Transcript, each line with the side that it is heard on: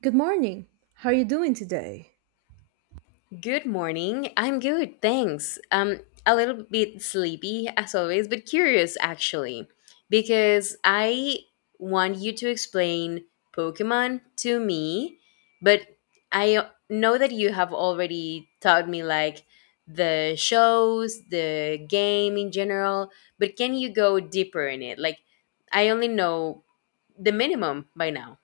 right: Good morning. How are you doing today?
left: Good morning. I'm good, thanks. A little bit sleepy as always, but curious actually, because I want you to explain Pokemon to me, but I know that you have already taught me like the shows, the game in general, but can you go deeper in it? Like, I only know the minimum by now.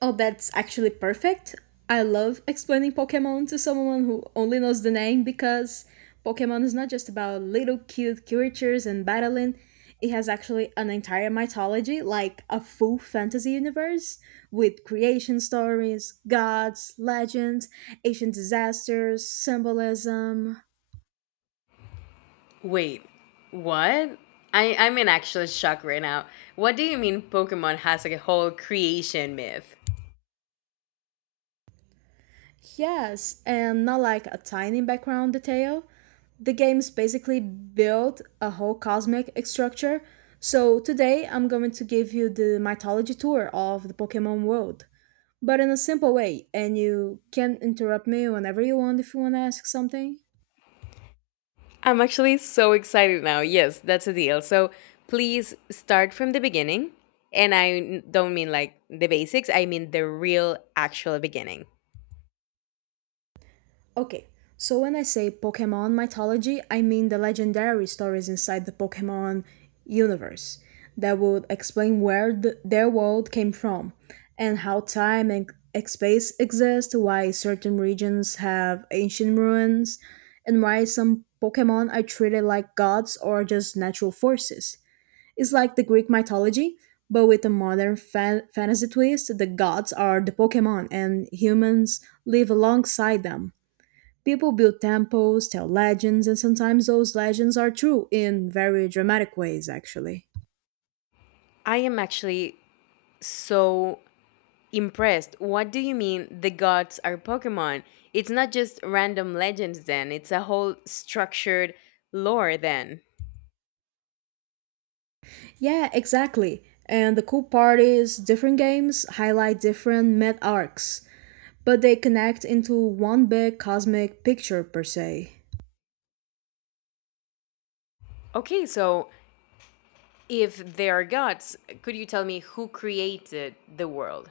right: Oh, that's actually perfect. I love explaining Pokemon to someone who only knows the name because Pokemon is not just about little cute creatures and battling. It has actually an entire mythology, like a full fantasy universe with creation stories, gods, legends, ancient disasters, symbolism.
left: Wait, what? I'm in actual shock right now. What do you mean Pokemon has like a whole creation myth?
right: Yes, and not like a tiny background detail. The game's basically built a whole cosmic structure. So today I'm going to give you the mythology tour of the Pokemon world, but in a simple way, and you can interrupt me whenever you want if you want to ask something.
left: I'm actually so excited now. Yes, that's a deal. So please start from the beginning. And don't mean like the basics, I mean the real actual beginning.
right: Okay, so when I say Pokemon mythology, I mean the legendary stories inside the Pokemon universe that would explain where their world came from and how time and space exist, why certain regions have ancient ruins, and why some Pokemon are treated like gods or just natural forces. It's like the Greek mythology, but with a modern fantasy twist. The gods are the Pokemon, and humans live alongside them. People build temples, tell legends, and sometimes those legends are true in very dramatic ways, actually.
left: I am actually so impressed. What do you mean the gods are Pokemon? It's not just random legends, then, it's a whole structured lore, then.
right: Yeah, exactly. And the cool part is different games highlight different myth arcs, but they connect into one big cosmic picture per se.
left: Okay, so if there are gods, could you tell me who created the world?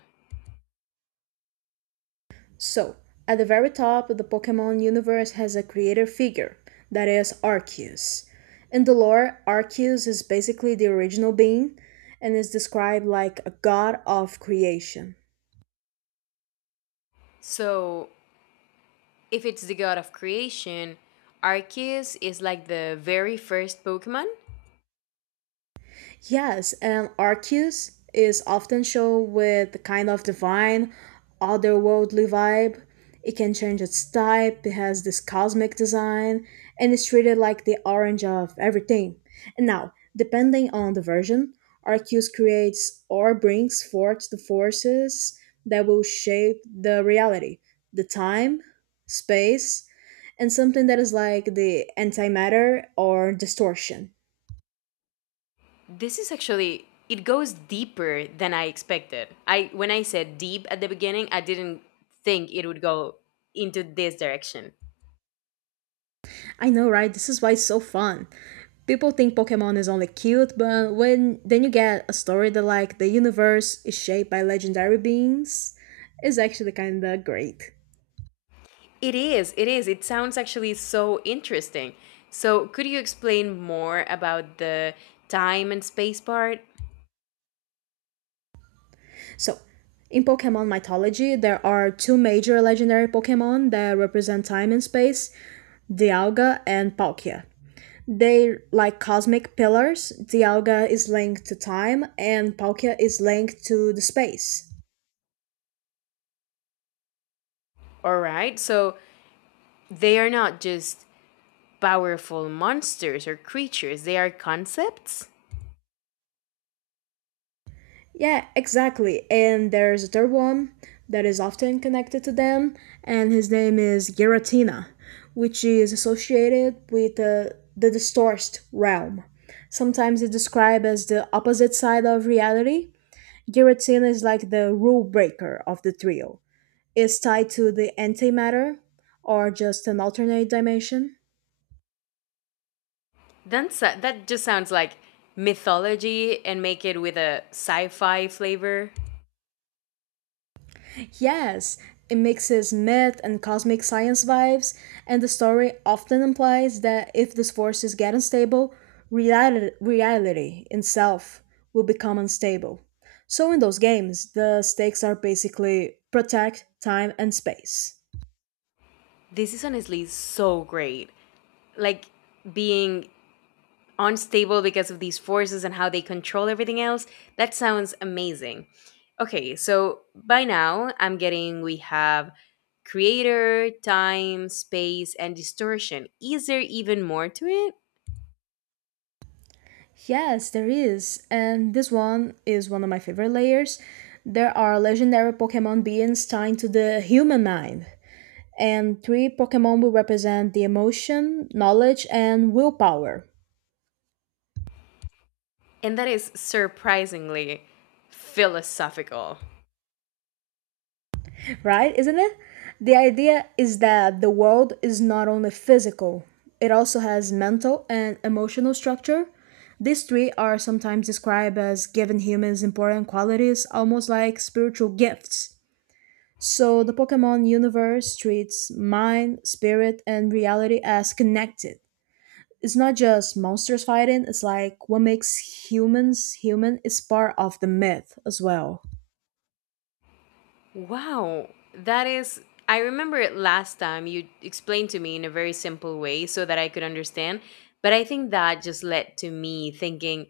right: So, at the very top, the Pokemon universe has a creator figure, that is Arceus. In the lore, Arceus is basically the original being and is described like a god of creation.
left: So, if it's the god of creation, Arceus is like the very first Pokemon.
right: Yes, and Arceus is often shown with the kind of divine, otherworldly vibe. It can change its type, it has this cosmic design, and it's treated like the orange of everything. And now, depending on the version, Arceus creates or brings forth the forces that will shape the reality, the time, space, and something that is like the antimatter or distortion.
left: This is actually it goes deeper than I expected. I when I said deep at the beginning, I didn't think it would go into this direction.
right: I know, right? This is why it's so fun. People think Pokemon is only cute, but when then you get a story that like the universe is shaped by legendary beings, is actually kind of great.
left: It is. It is. It sounds actually so interesting. So, could you explain more about the time and space part?
right: So, in Pokemon mythology, there are two major legendary Pokemon that represent time and space, Dialga and Palkia. They like cosmic pillars. Dialga is linked to time and Palkia is linked to the space.
left: All right. So, they are not just powerful monsters or creatures, they are concepts?
right: Yeah, exactly. And there's a third one that is often connected to them, and his name is Giratina, which is associated with the distorted realm. Sometimes it's described as the opposite side of reality. Giratina is like the rule breaker of the trio. It's tied to the antimatter, or just an alternate dimension.
left: That just sounds like mythology and make it with a sci fi flavor.
right: Yes, it mixes myth and cosmic science vibes, and the story often implies that if these forces get unstable, reality itself will become unstable. So, in those games, the stakes are basically protect time and space.
left: This is honestly so great. Like being unstable because of these forces and how they control everything else. That sounds amazing. Okay, so by now I'm getting we have creator, time, space, and distortion. Is there even more to it?
right: Yes, there is. And this one is one of my favorite layers. There are legendary Pokemon beings tied to the human mind. And three Pokemon will represent the emotion, knowledge, and willpower,
left: And that is surprisingly philosophical.
right: right? Isn't it? The idea is that the world is not only physical, it also has mental and emotional structure. These three are sometimes described as giving humans important qualities, almost like spiritual gifts. So, the Pokemon universe treats mind, spirit, and reality as connected. It's not just monsters fighting, it's like what makes humans human is part of the myth as well.
left: Wow. That is, I remember it last time you explained to me in a very simple way so that I could understand. But I think that just led to me thinking,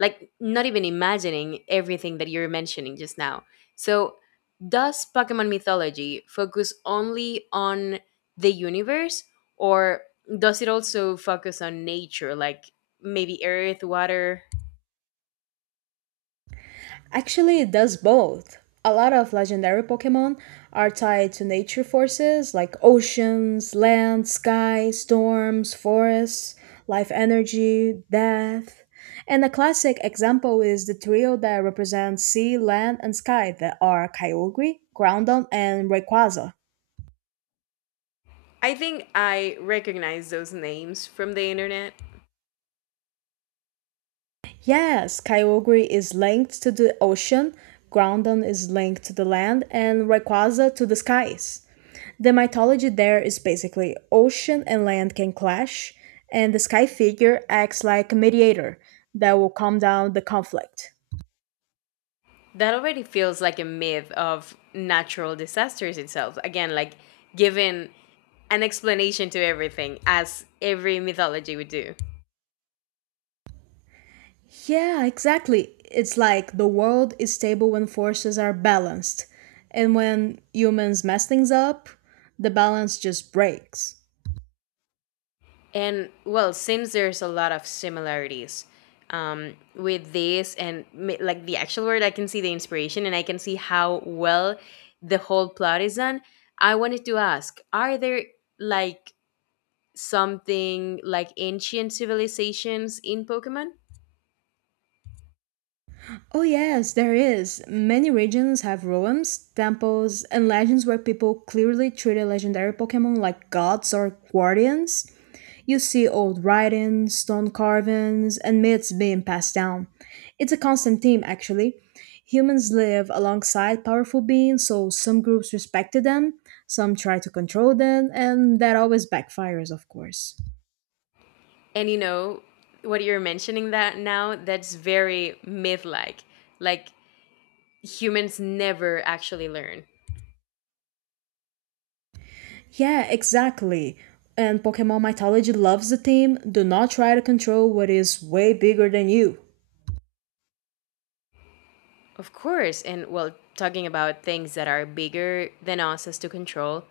left: like, not even imagining everything that you're mentioning just now. So, does Pokemon mythology focus only on the universe or does it also focus on nature, like maybe earth, water,
right: Actually, it does both. A lot of legendary Pokemon are tied to nature forces like oceans, land, sky, storms, forests, life energy, death. And a classic example is the trio that represents sea, land, and sky that are Kyogre, Groudon, and Rayquaza.
left: I think I recognize those names from the internet.
right: Yes, Kyogre is linked to the ocean, Groudon is linked to the land, and Rayquaza to the skies. The mythology there is basically ocean and land can clash, and the sky figure acts like a mediator that will calm down the conflict.
left: That already feels like a myth of natural disasters itself. Again, like given an explanation to everything, as every mythology would do.
right: Yeah, exactly. It's like the world is stable when forces are balanced, and when humans mess things up, the balance just breaks.
left: And well, since there's a lot of similarities with this and like the actual word, I can see the inspiration and I can see how well the whole plot is done. I wanted to ask, are there like something like ancient civilizations in Pokemon.
right: Oh yes, there is. Many regions have roams, temples, and legends where people clearly treated legendary Pokemon like gods or guardians. You see old writings, stone carvings, and myths being passed down. It's a constant theme, actually. Humans live alongside powerful beings, so some groups respected them, some try to control them, and that always backfires, of course.
left: And you know, what you're mentioning that now, that's very myth like. Like humans never actually learn.
right: Yeah, exactly. And Pokemon Mythology loves the theme do not try to control what is way bigger than you.
left: Of course. And well, talking about things that are bigger than us as to control,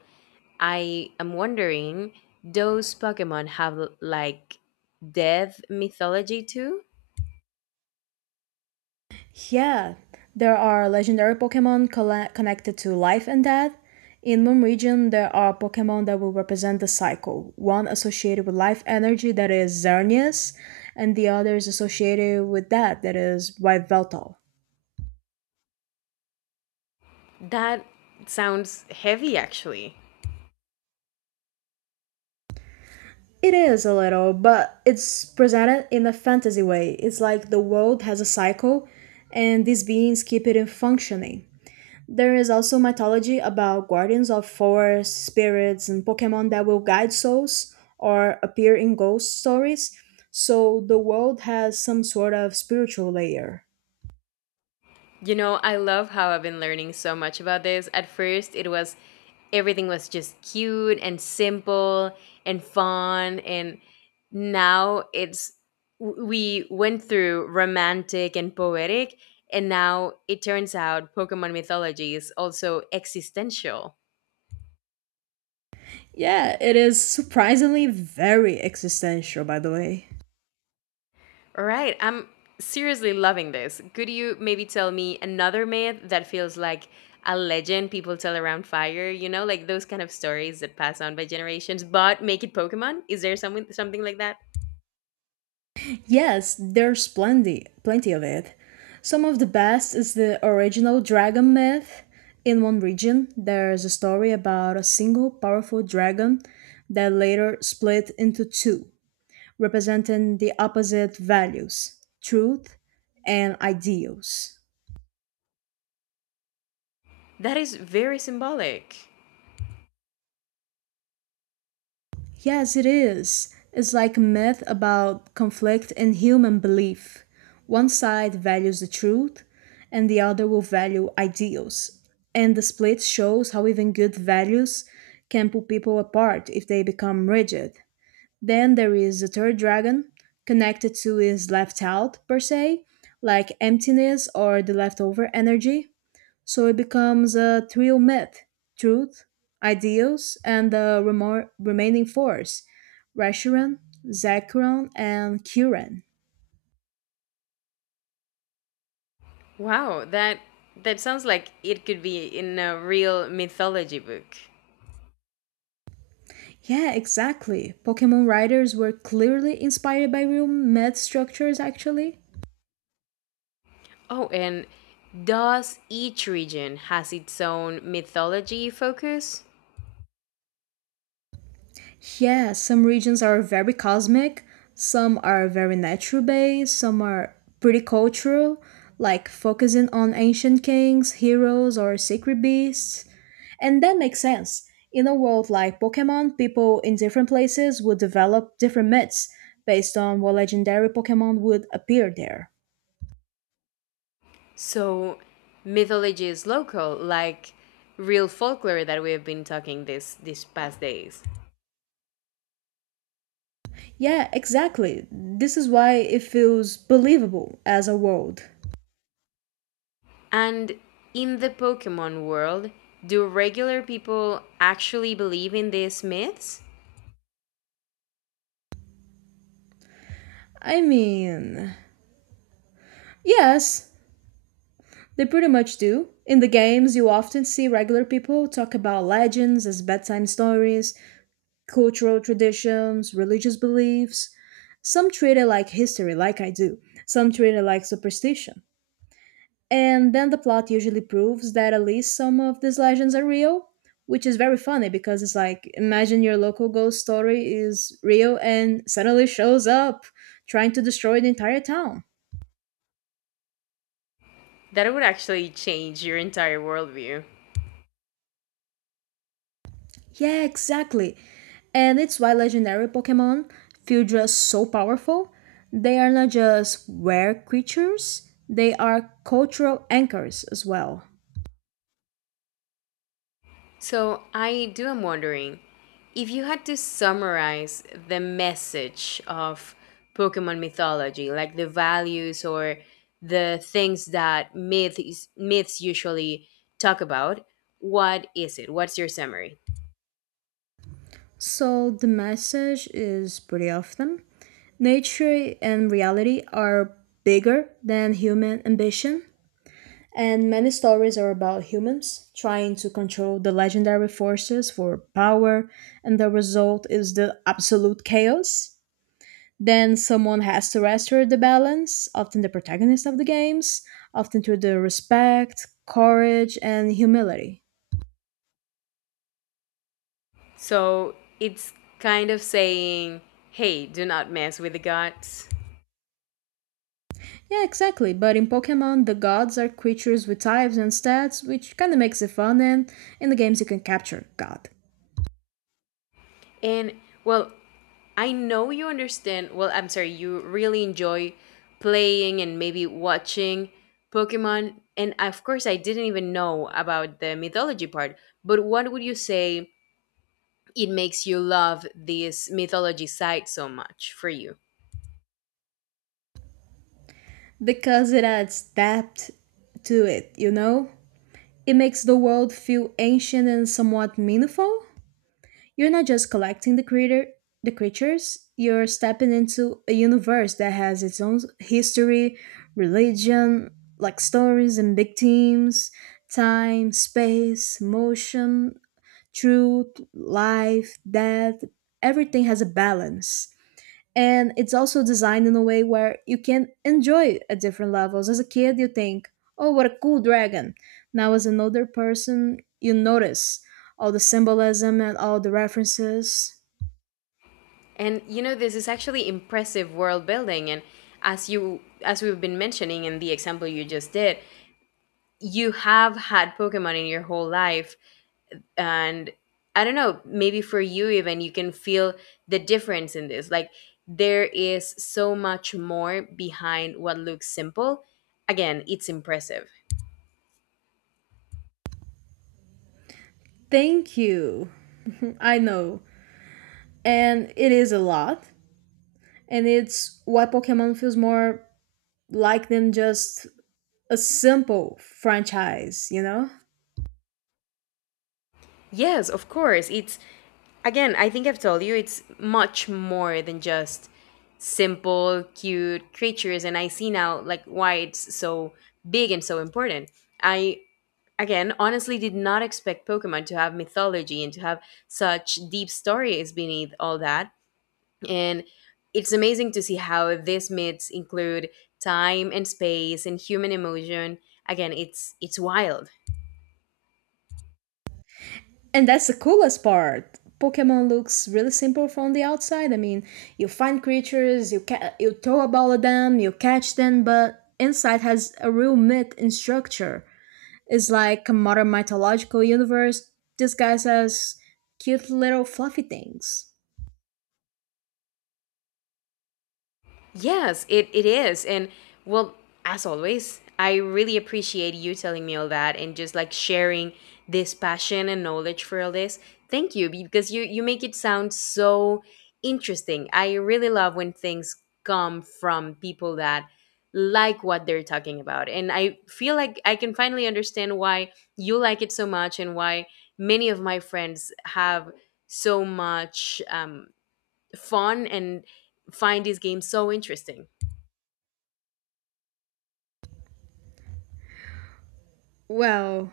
left: I am wondering those Pokemon have like death mythology too?
right: Yeah, there are legendary Pokemon connected to life and death. In one region, there are Pokemon that will represent the cycle. One associated with life energy, that is Xerneas, and the other is associated with death that is Yveltal.
left: That sounds heavy actually.
right: It is a little, but it's presented in a fantasy way. It's like the world has a cycle and these beings keep it in functioning. There is also mythology about guardians of forests, spirits, and Pokemon that will guide souls or appear in ghost stories. So the world has some sort of spiritual layer.
left: You know, I love how I've been learning so much about this. At first, it was everything was just cute and simple and fun and now it's we went through romantic and poetic and now it turns out Pokemon mythology is also existential.
right: Yeah, it is surprisingly very existential, by the way.
left: All right. I'm seriously loving this. Could you maybe tell me another myth that feels like a legend people tell around fire, you know, like those kind of stories that pass on by generations, but make it Pokemon? Is there something like that?
right: Yes, there's plenty of it. Some of the best is the original dragon myth. In one region, there's a story about a single powerful dragon that later split into two, representing the opposite values truth and ideals.
left: That is very symbolic.
right: Yes, it is. It's like a myth about conflict in human belief. One side values the truth, and the other will value ideals. And the split shows how even good values can pull people apart if they become rigid. Then there is the third dragon, connected to is left out, per se, like emptiness or the leftover energy. So it becomes a trio myth truth, ideals, and the remaining force Reshiram, Zekrom, and Kyurem.
left: Wow, that sounds like it could be in a real mythology book.
right: Yeah, exactly. Pokemon writers were clearly inspired by real myth structures, actually.
left: Oh, and does each region has its own mythology focus?
right: Yeah, some regions are very cosmic, some are very nature based, some are pretty cultural, like focusing on ancient kings, heroes, or secret beasts. And that makes sense. In a world like Pokemon, people in different places would develop different myths based on what legendary Pokemon would appear there.
left: So mythology is local, like real folklore that we have been talking this these past days.
right: Yeah, exactly. This is why it feels believable as a world.
left: And in the Pokemon world, do regular people actually believe in these myths?
right: I mean, yes, they pretty much do. In the games, you often see regular people talk about legends as bedtime stories, cultural traditions, religious beliefs. Some treat it like history, like I do. Some treat it like superstition. And then the plot usually proves that at least some of these legends are real, which is very funny because it's like imagine your local ghost story is real and suddenly shows up trying to destroy the entire town.
left: That would actually change your entire worldview.
right: Yeah, exactly. And it's why legendary Pokemon feel just so powerful. They are not just rare creatures, they are cultural anchors as well.
left: So I do am wondering if you had to summarize the message of Pokemon mythology, like the values or the things that myths usually talk about, what is it? What's your summary?
right: So the message is pretty often nature and reality are bigger than human ambition. And many stories are about humans trying to control the legendary forces for power, and the result is the absolute chaos. Then someone has to restore the balance, often the protagonist of the games, often through the respect, courage, and humility.
left: So it's kind of saying, "Hey, do not mess with the gods."
right: Yeah, exactly. But in Pokemon, the gods are creatures with types and stats, which kind of makes it fun, and in the games, you can capture God.
left: And well, I know you understand. Well, I'm sorry, you really enjoy playing and maybe watching Pokemon. And of course, I didn't even know about the mythology part. But what would you say it makes you love this mythology side so much for you?
right: Because it adds depth to it, you know? It makes the world feel ancient and somewhat meaningful. You're not just collecting the creator the creatures, you're stepping into a universe that has its own history, religion, like stories and big themes, time, space, motion, truth, life, death, everything has a balance and it's also designed in a way where you can enjoy it at different levels. As a kid you think, oh, what a cool dragon. Now as another person you notice all the symbolism and all the references.
left: And you know, this is actually impressive world building. And as you, as we've been mentioning in the example you just did, you have had Pokemon in your whole life and I don't know, maybe for you even you can feel the difference in this, like there is so much more behind what looks simple. Again, it's impressive.
right: Thank you. I know. And it is a lot. And it's why Pokemon feels more like than just a simple franchise, you know.
left: Yes, of course it's, again, I think I've told you, it's much more than just simple cute creatures and I see now like why it's so big and so important. I again honestly did not expect Pokemon to have mythology and to have such deep stories beneath all that. And it's amazing to see how these myths include time and space and human emotion. Again, it's wild.
right: And that's the coolest part. Pokemon looks really simple from the outside. I mean, you find creatures, you you throw a ball at them, you catch them, but inside has a real myth and structure. It's like a modern mythological universe disguised as cute little fluffy things.
left: Yes, it is. And well, as always, I really appreciate you telling me all that and just like sharing this passion and knowledge for all this. Thank you because you make it sound so interesting. I really love when things come from people that like what they're talking about. And I feel like I can finally understand why you like it so much and why many of my friends have so much fun and find these games so interesting.
right: Well,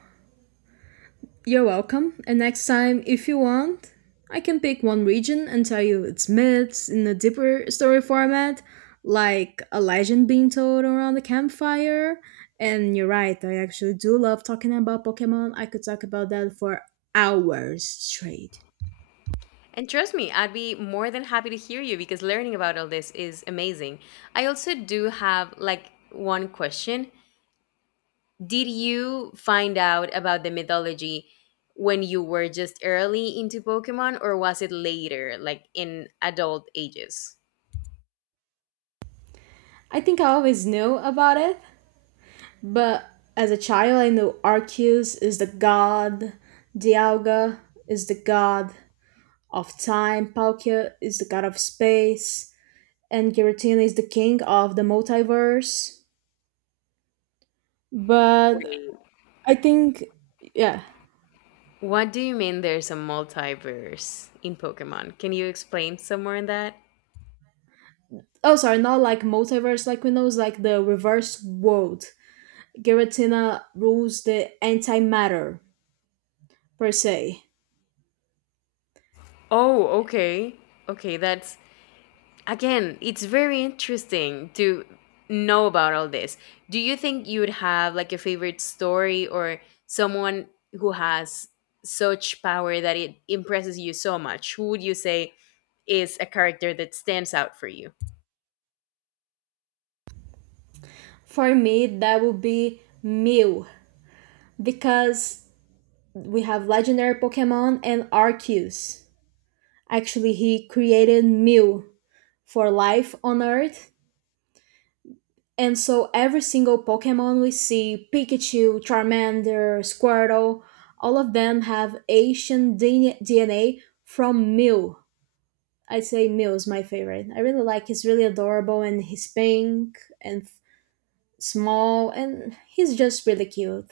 right: you're welcome. And next time, if you want, I can pick one region and tell you its myths in a deeper story format, like a legend being told around the campfire. And you're right, I actually do love talking about Pokemon. I could talk about that for hours straight.
left: And trust me, I'd be more than happy to hear you because learning about all this is amazing. I also do have like one question. Did you find out about the mythology when you were just early into Pokemon or was it later, like in adult ages?
right: I think I always knew about it, but as a child, I knew Arceus is the god, Dialga is the god of time, Palkia is the god of space, and Giratina is the king of the multiverse. But
left: Wait.
right: I think, yeah.
left: What do you mean there's a multiverse in Pokemon? Can you explain some more on that?
right: Oh, sorry, not like multiverse like we know, it's like the reverse world. Giratina rules the antimatter, per se.
left: Oh, okay. Okay, that's, again, it's very interesting to know about all this. Do you think you would have like a favorite story or someone who has such power that it impresses you so much? Who would you say is a character that stands out for you?
right: For me, that would be Mew, because we have legendary Pokemon and Arceus. Actually, he created Mew for life on Earth. And so every single Pokemon we see, Pikachu, Charmander, Squirtle, all of them have Asian DNA from Mew. I'd say Mew is my favorite. I really like he's really adorable and he's pink and small and he's just really cute.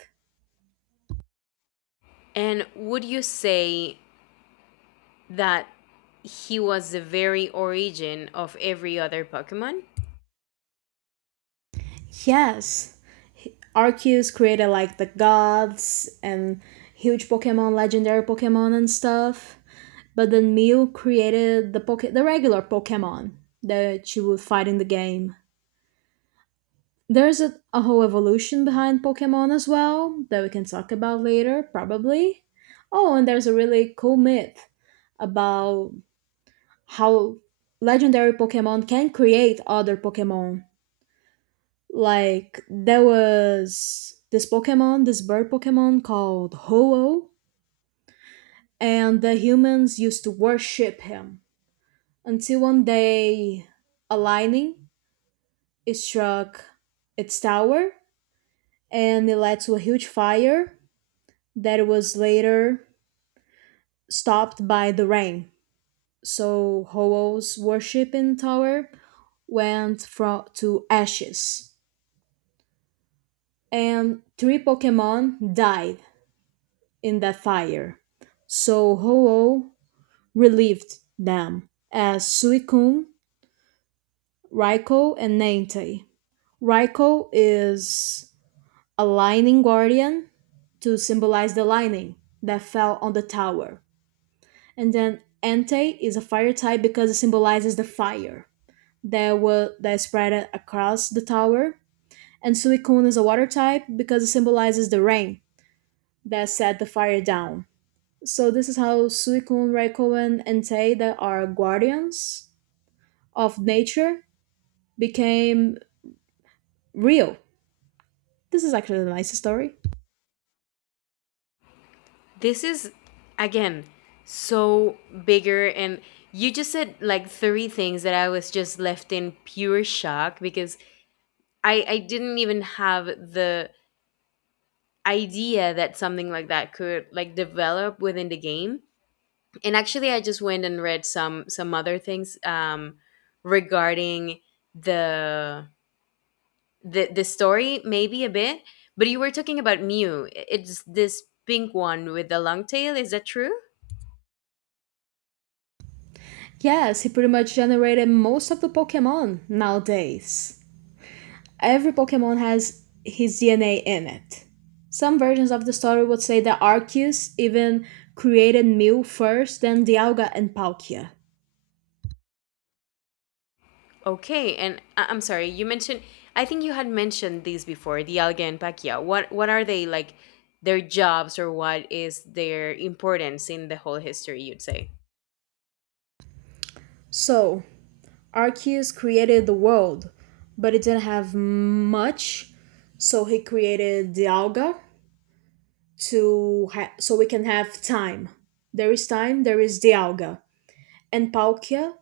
left: And would you say that he was the very origin of every other Pokemon?
right: Yes, Arceus created like the gods and huge Pokemon, legendary Pokemon and stuff. But then Mew created the the regular Pokemon that you would fight in the game. There's a whole evolution behind Pokemon as well that we can talk about later, probably. Oh, and there's a really cool myth about how legendary Pokemon can create other Pokemon. Like there was this Pokemon, this bird Pokemon called Ho-Oh, and the humans used to worship him until one day a lightning it struck its tower and it led to a huge fire that was later stopped by the rain. So Ho-Oh's worshiping tower went from to ashes and three Pokemon died in the fire. So Ho-Oh relieved them as Suicune, Raikou, and Entei. Raikou is a lightning guardian to symbolize the lightning that fell on the tower. And then Entei is a fire type because it symbolizes the fire that spread across the tower. And Suicune is a water type because it symbolizes the rain that set the fire down. So this is how Suicune, Raikkonen, and Taida, are guardians of nature, became real. This is actually the nicest story.
left: This is, again, so bigger. And you just said like three things that I was just left in pure shock because I didn't even have the idea that something like that could like develop within the game. And actually, I just went and read some other things regarding the the story, maybe a bit. But you were talking about Mew. It's this pink one with the long tail. Is that true?
right: Yes, he pretty much generated most of the Pokemon nowadays. Every Pokemon has his DNA in it. Some versions of the story would say that Arceus even created Mew first, then Dialga and Palkia.
left: Okay, and I'm sorry, you mentioned, I think you had mentioned these before, the Alga and Pacquiao. What are they like their jobs or what is their importance in the whole history, you'd say?
right: So, Arceus created the world, but it didn't have much, so he created Dialga so we can have time. There is time, there is Dialga and Palkia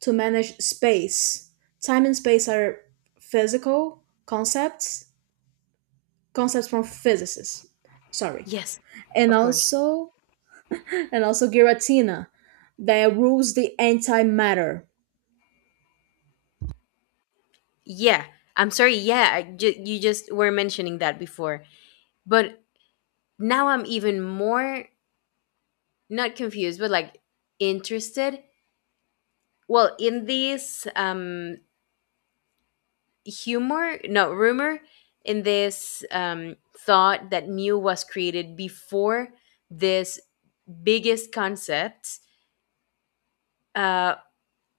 right: to manage space. Time and space are physical concepts, concepts from physicists. Sorry,
left: Yes,
right: and
left: of course.
right: also and also Giratina that rules the antimatter.
left: Yeah, I'm sorry. Yeah, you just were mentioning that before. But now I'm even more not confused, but like interested. Well, in these humor no rumor in this thought that mu was created before this biggest concept, uh,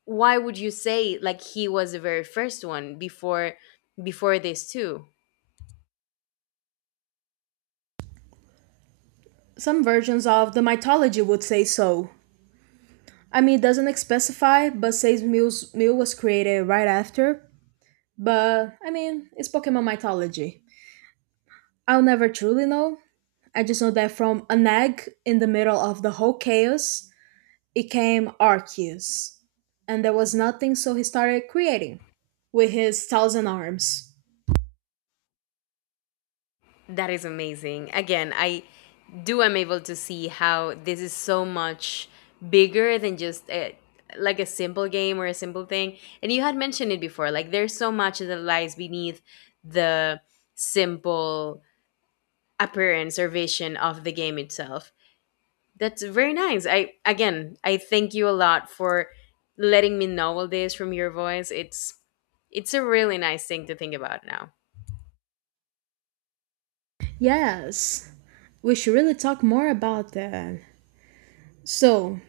left: why would you say like he was the very first one before before this too.
right: Some versions of the mythology would say so. I mean, it doesn't like specify, but says Mew was created right after. But I mean, it's Pokemon mythology. I'll never truly know. I just know that from an egg in the middle of the whole chaos, it came Arceus. And there was nothing, so he started creating with his thousand arms.
left: That is amazing. Again, I do am able to see how this is so much bigger than just a, like a simple game or a simple thing, and you had mentioned it before like there's so much that lies beneath the simple appearance or vision of the game itself. That's very nice. I, again, I thank you a lot for letting me know all this from your voice. It's a really nice thing to think about now.
right: Yes, we should really talk more about that. So,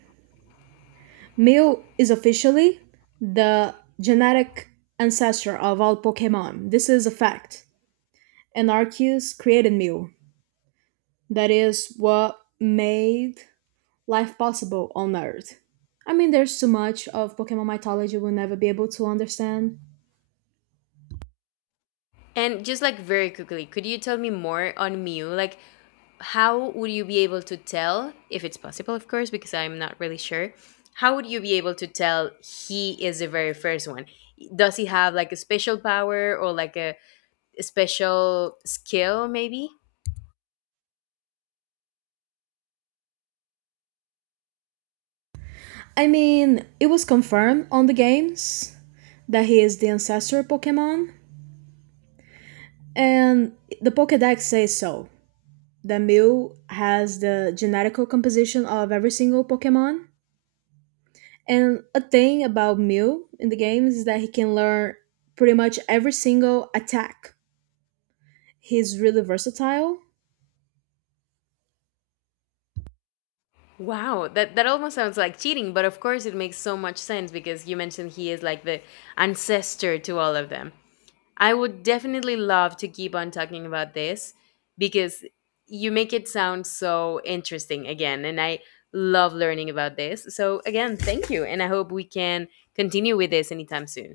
right: Mew is officially the genetic ancestor of all Pokemon. This is a fact. Anarchists created meal. That is what made life possible on Earth. I mean, there's so much of Pokemon mythology we'll never be able to understand.
left: And just like very quickly, could you tell me more on Mew? Like how would you be able to tell, if it's possible of course because I'm not really sure, how would you be able to tell he is the very first one? Does he have like a special power or like a special skill maybe?
right: I mean, it was confirmed on the games that he is the ancestor Pokemon, and the Pokedex says so. That Mew has the genetical composition of every single Pokemon. And a thing about Mew in the games is that he can learn pretty much every single attack. He's really versatile.
left: Wow, that almost sounds like cheating, but of course it makes so much sense because you mentioned he is like the ancestor to all of them. I would definitely love to keep on talking about this because you make it sound so interesting again, and I love learning about this. So again, thank you, and I hope we can continue with this anytime soon.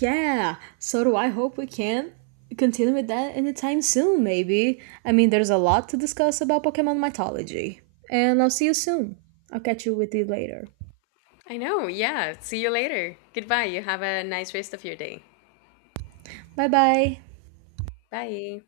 right: Yeah, so do I hope we can continue with that anytime soon, maybe. I mean, there's a lot to discuss about Pokemon mythology. And I'll see you soon. I'll catch you with you later.
left: I know, yeah. See you later. Goodbye. You have a nice rest of your day.
right: Bye bye.
left: Bye.